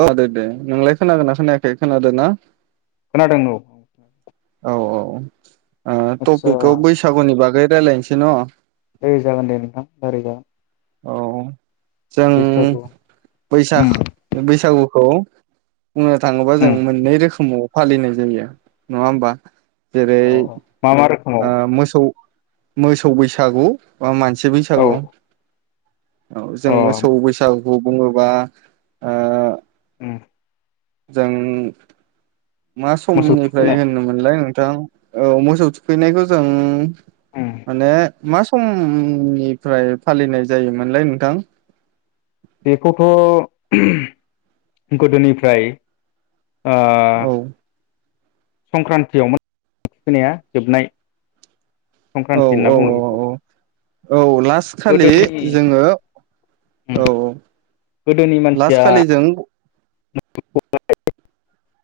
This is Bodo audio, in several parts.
अ दे दे नोंलाय खोनागोन ना खोनायाखै खोनादों ना खोनादों औ औ औ आदसा टपिकखौ बैसागुनि बागै रायलायनोसै न दे जागोन दे नोंथां रायलाय जागोन औ जों उम बैसाख बैसागु औ बुंनो थाङोबा जों उम मोननै रोखोमाव फालिनाय जायो नङा होमबा जेरै अ मा मा रोखोमाव ओ मोसौ मोसौ बैसागु मा मानसि औ बैसागु औ जों अ मोसौ बैसागु गु बुङोबा ओ उम जों मा मोसौ समनिफ्राय थुखैनाय होनोम मोनलाय ओं औ मोसौ थुखैनायखौ जों उम [inaudible] मा समनिफ्राय फालिनाय जायोमोनलाय नोंथां बेखौथ गोदोनिफ्राय ओ औ संक्रान्तियावमोन थुखैनाया जोबनाय औ संक्रान्ति औ होनना बुङो औ बेखौ औ औ लास खालि गोदोनि जोङो उम औ औ गोदोनि लास्ट मानसिया खालि जों [unintelligible]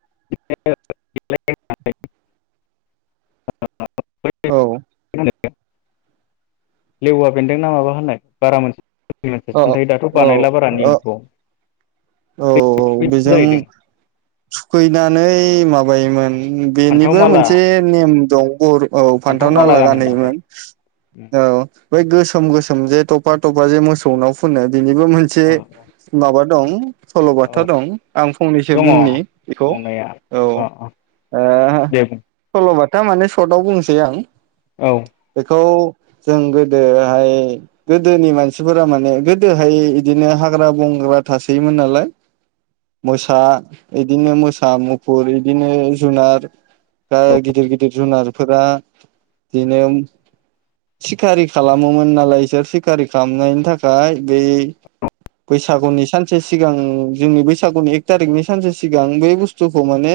[unintelligible] [unintelligible] औ लेवा बेन्दों ना माबा होननाय बारा औ मोजा [unintelligible] दाथ बानायला बारा औ औ नेमखौ औ बेजों थुखै [unintelligible] नानै माबायोमोन ओम फान्थाव बेनिबो माला मोनसे नेम दं बर औ फान्थाव माला फान्थावनाला गानहोनानै गानहैयोमोन औ बै गोसोम गोसोम जे थ'फा थ'फा जे मोसौ नाव फोननो बेनिबो मोनसे औ माबा दं स' खोथा औ दं आं फंनैसो दङ बुंनि बेखौ दंनाया औ अ अ ओह दे बुं सल'बाथा थारमाने सर्टआव बुंनोसै आं औ बेखौ जों गोदोहाय गोदोनि मानसिफोरा माने गोदोहाय बिदिनो हाग्रा बंग्रा थासोयोमोन नालाय मोसा इदिनो मोसा मुफुर इदिनो जुनार बा औ गिदिर गिदिर जुनार फोर बिदिनो सिखारि खालामोमोन नालाय बिसोर सिखारि खालामनायनि थाखाय बै बैसागुनि सानसे सिगां जोंनि बैसागुनि एक थारिकनि सानसे सिगां बे बुस्थुखौ माने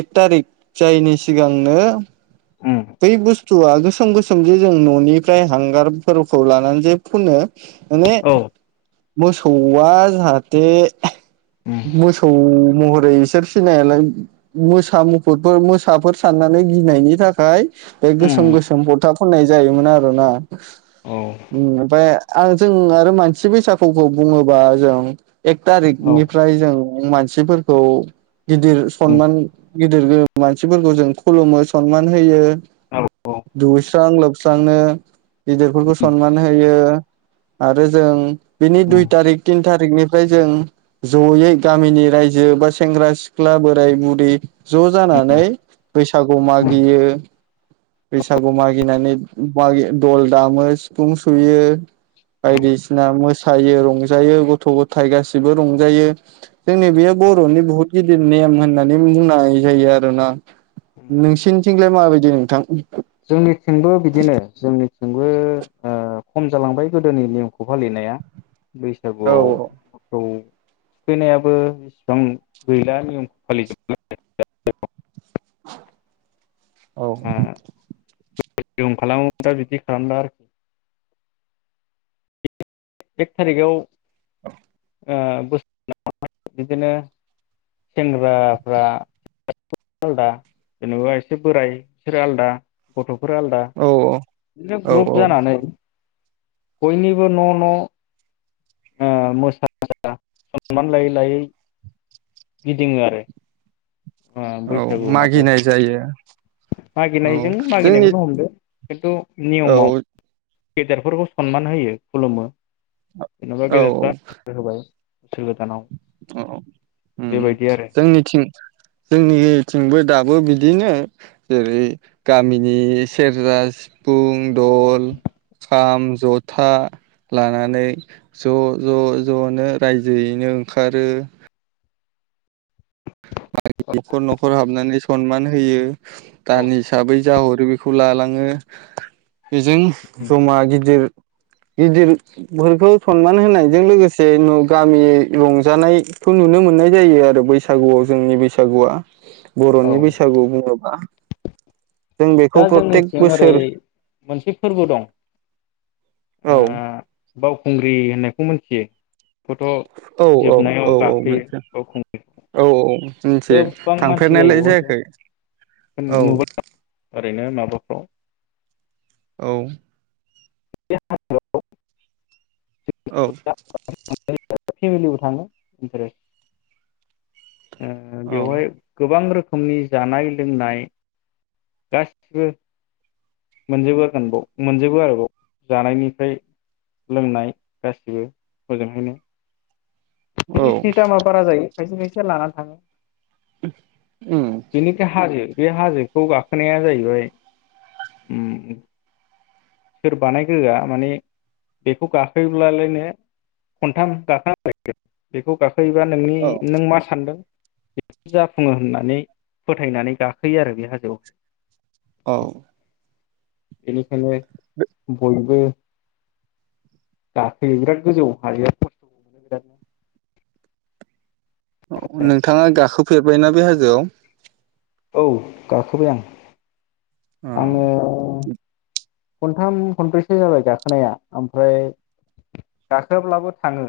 एक थारिक जायनि सिगांनो उम बै बुस्थु आ गोसो गोसोम गोसोम जे जों न'निफ्राय हांगारफोरखौ लानानै जो फुनो माने औ मोसौआ जाहाथे दे उम [unintelligible] मोसौ महर ओरै बिसोर सिनायालाय मोसा मुफुुरफोर मोसाफोर साननानै गिनायनि थाखाय बे उम गोसोम गोसोम फथा फननाय जायोमोन आरो ना औ ओम ओफ्राय [unintelligible] अ आरो जों आरो मानसि बैसागुखौ बुङोबा जों एक औ थारिकनिफ्राय जों मानसिफोरखौ गिदिर उम सनमान गिदिर मानसिफोरखौ जों खुलुमो सनमान होयो औ औ दुगैस्रां लोबस्रांनो गिदरफोरखौ उम सनमान होयो। आरो जों बिनि उम दुइ तारिख तिन थारिकनि फ्राय जों जयै गामिनि रायजो बा सेंग्रा सिख्ला बोराय बुरै ज' जानानै उम बैसागु उम मागियो बैसागु [unintelligible] दल दामो सिफुं सुयो औ बायदिस मोसौ [unintelligible] थायो रंजायो गथ' गथाय गासिबो रंजायो जोंनि बेयो बर'नि बहुत गिदिर नेम होननानै बुंनाय जायो आरोना। नोंसिनिथिंलाय माबायदि नोंथां? जोंनिथिंबो बिदिनो जोंनि जोंबो ओ खम जालांबाय गोदोनि नेमखौ फालिनाया औ बैसागुआव थ थुखैनायाबो इसिबां गैला नियम [unintelligible] [unintelligible] औ [unintelligible] दा बिदि खालामला आरो एक थारिगाव औ आ बोसोराव [unintelligible] बिदिनो सेंग्राफ्रा आलदा जेनेबा एसे बोराय बिसोरो आलादा गथ' फोरा आलदा औ बिदिनो औ औ ग्रुप जानानै बयनिबो न' न' ओ मोसा मोसा मान सनमान लायै लायै गिदिङो आरो औ बैसागु मागिनाय माबायावहाय जायो। औ मागिनायजों जोंनि मागिनायखौनो हमदो। खिनथु नियमाव औ गेदेरफोरखौ सनमान होयो खुलुमो। जेनबा औ गेदेरफ्रा बोरहोबाय बोसोर गोदानाव औ उम उम बेबायदि आरो जोंनिथिं जोंनिथिंबो दाबो बिद दिनो जेरै गामिनि सेरजा सिफुं दल खाम जथा लानानै ज' ज' ज'नो रायजोयैनो ओंखारो [unintelligible] न'खर न'खर हाबनानै सनमान होयो। औ दान हिसाबै जाह रो बेखौ लालाङो बेजों जमा गिदिर गिदिरफोरखौ सनमान होनायजों लोगोसे न गामि रंजानायखौ नुनो मोननाय जायो आरो बैसागुआव जोंनि बैसागुआ। औ बर'नि बैसागु बुङोब्ला दा जोंनिथिं ओरै बोसोर मोनसे फोरबो दं औ बावखुंग्रि होननायखौ मिथियो? बेखौथ' औ औ जोबनायाव औ औ गाखोयो मिथि बावखुं औ औ मिनथियो गोबां मानसि जायो थांफेरनायलाय जायाखै। बेयावहायथ' औ [unintelligible] ओरैनो माबाफ्राव औ [unintelligible] औ [inaudible] फेमिलिबो थांङो ओमफ्राय ओ औ बेवहाय गोबां रोख खोमनि जानाय लोंनाय गासिबो मोनजोबोगोन बाव मोनजोबो आरोबाव जानायनिफ्राय लोंनाय गासैबो हजोंहायनो। औ जिनिसनि दामा बारा जायो। खायसे खायसे लाना थाङो। उम बेनिफ्राय हाजो बे हाजोखौ गाखोनाया जाहैबाय सोर बानायग्रोआ माने बेखौ गाखोब्लालायनो खनथाम गाखो [inaudible] बेखौ गा खोयोबा नोंनि औ नों मा सानदों बेखौ जाफुङो होननानै फोथायनानै गाखोयो आरो बे हाजोआव। औ बेनि खायनो बयबो गाखोयो बिराद गोजौआव हाजोया [inaudible] नोंथाङा गाखोब फेरबायना बे हाजोआव? औ गाखोबाय आं। आङो औ खनथाम खनब्रैसो जाबाय गाखोनाया ओमफ्राय गाखोआब्लाबो थाङो।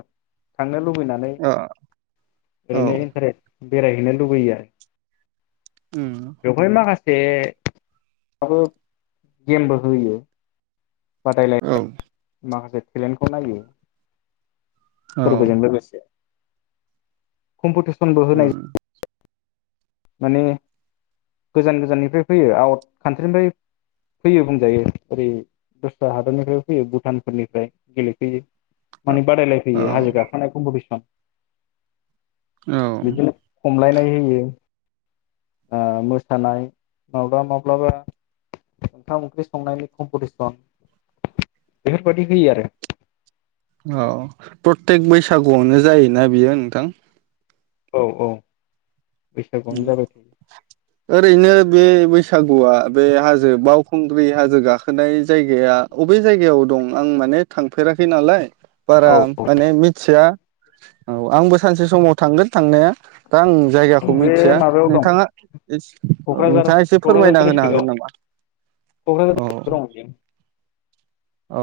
थांनो लुबैनानै औ औ ओरैनो इन्टारेस बेरायहैनो लुबैयो आरो उम बेवहाय माखा से माबो गेमबो होयो। लांदां औ माखासे टेलेन्टखौ नायो। औ फोरबोजों लोगोसे कम्पिटिसनबो होनाय उम माने गोजान गोजाननिफ्राय फैयो आउट कान्ट्रिनिफ्राय फैयो बुंजायो ओरै दस्रा हादरनिफ्राय फैयो भुटानफोरनिफ्राय गेलेफैयो। माने बादायलायफैयो हाजो औ गाखोनाय कमपटिसन औ बिदिनो खमलायनाय होयो ओ मोसानाय माब्लाबा माब्लाबा ओंखाम ओंख्रि संनायनि कम्पिटिसन बेफोरबायदि होयो आरो औ प्रतेक बैसागुआवनो जायोना बियो नोंथां? औ औ बैसागुआनो जाबाय थायो ओरैनो बे बैसागुआ बे हाजो बाव खुंग्रि हाजो गाखोनाय जायगाया अबे जायगायाव दं आं माने थांफेराखै नालाय बारा औ औ माने मिथिया औ आंबो सानसे समाव थांगोन थांनाया दा आं जायगाखौनो बे मिथिया माबायाव दं नोंथाङा क'क्राझार नोंथाङा एसे क'क्राझार फोरमायना होनो डिस्ट्रिक्टआव हागोन क'क्राझार नामा डिस्ट्रिक्टआव औ दं बेयो औ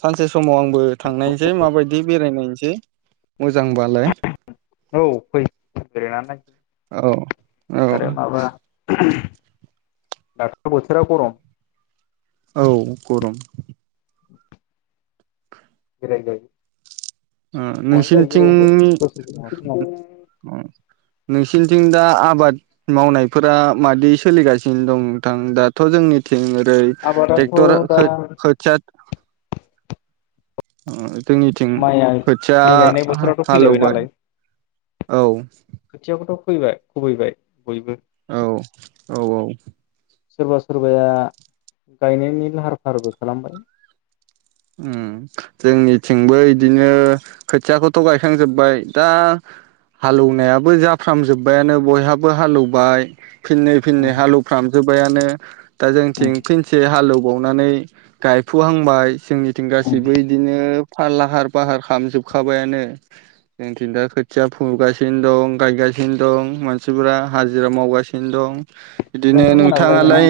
सानसे समाव आंबो थांनायसै माबायदि बेरायनायनोसै सै औ फै बेरायनानै नाय औ औ दाथ' बोथोरा गरम औ गरम [unintelligible] गरमानो जायो बबावबो नोंसोरनिथिंनि बोसोर फुङाव नोंसिनिथिं दा आबाद मावनायफोरा मादि सोलिगासिनो दं नोंथां? दाथ' जोंनि ओरै आबादाथ' ट्रेक्टर दा खोथिया ओ जोंनिथिं माइआ खोथिया माइ गायनाय बोथोरावथ' फैलायबाय हालौबाय नालाय औ खुबैबाय खुबैबाय बयबो। औ औ औ सोरबा सोरबाया गायनायनि लाहार फाहारबो खालामबाय। ओम जोंनिथिंबो इदिनो खोथियाखौथ' गायखांजोब्बाय दा हालौनायाबो जाफ्रामजोबबायानो बयहाबो हालौबाय फिननै फिननै उम हालौफ्रामजोब- बायानो दा उम जोंथिं फिनसे हालौ बावनानै गायफुहांबाय जोंनिथिं गासैबो बिदिनो फार लाहार फाहार खालामाम जोबखाबायानो जोंथिं दा खोथिया फुगासिनो दं गायगासिनो दं मानसिफोरा हाजिरा मावगासिनो दं। इदिनो नोंथांमोनाबो गायगोना नोंथाङालाय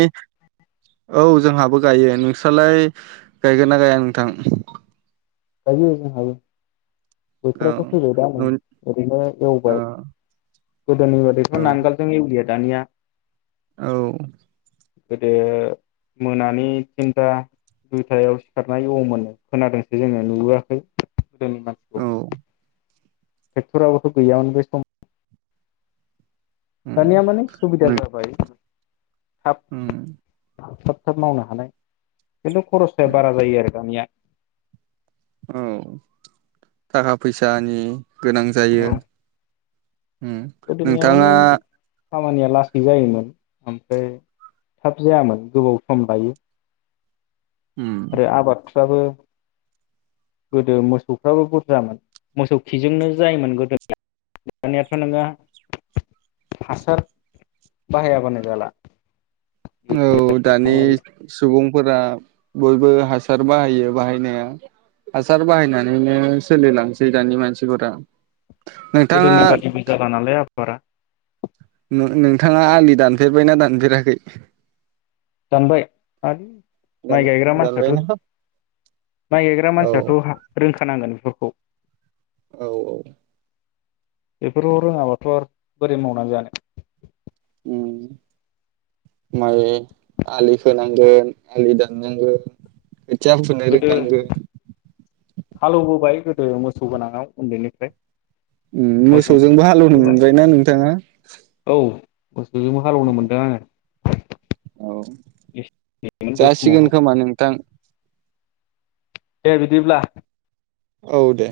औ जोंहाबो गायो नोंस्रलाय गायगो ना गाया नोंथां गायो जोंहाबो औ बोथोराथ' फैबाय दा नै ओरैनो औ एवबाय गोदोनि बादिथ' नांगालजों एवलिया दानिया औ गोदो मोनानि थिनथा दुइथायाव सिखारना एवोमोन नो खोनादोंसो जोङो नुबोआखै गोदोनि औ मानसिखौहाय टेक्ट'राबोथ' गैयामोन बे समा दानिया उम माने सुबिदा जाबाय थाब थाब मावनो हानाय खिन्थु खरसाया उम बारा जायो आरो दानिया औ थाखा फैसानि गोनां जायो औ उम गोदोनिया माने नोंथाङा खामानिया लासै जायोमोन ओमफ्राय थाब जायामोन गोबाव सम लायो उम आरो आबाद बाबो गोदो मोसौफ्राबो बुरजामोन मोसौ खिजोंनो जायोमोन गोदो दानियाथ' नोङो हासार बाहायाबानो जाला औ दानि सुबुंफोरा बयबो हासार बाहायो बाहायनाया हासार बाहायनानैनो सोलिलांसै दानि मानसिफोरा। नोंथाङा गोदोनि बादिबो जाला नालाय आ बारा नो-नोंथाङा आलि दानफेरबायना दान फेराखै दानबाय आ माइ गायग्रा दानबायना मानसियाथ' माइ गायग्रा औ मानसियाथ' हा रोंख खोनांगोन बेफोरखौ औ औ बेफोरखौ रोङाबाथ' आरो बोरै मावनानै जानो। उम माइ आलि खोनांगोन आलि दाननांगोन खोथिया फुनो गोदो रोंनांगोन हालौबोबाय गोदो मोसौ गोनाङाव उन्दैनिफ्राय उम मोसौ मोसौजोंबो हालेवनो मोनबायना नोंथाङा औ मोसौजोंबो हालेवनो मोनदों आङो औ एसे मोन बे जासिगोन समावहाय खोमा नोंथां दे बिदिब्ला औ दे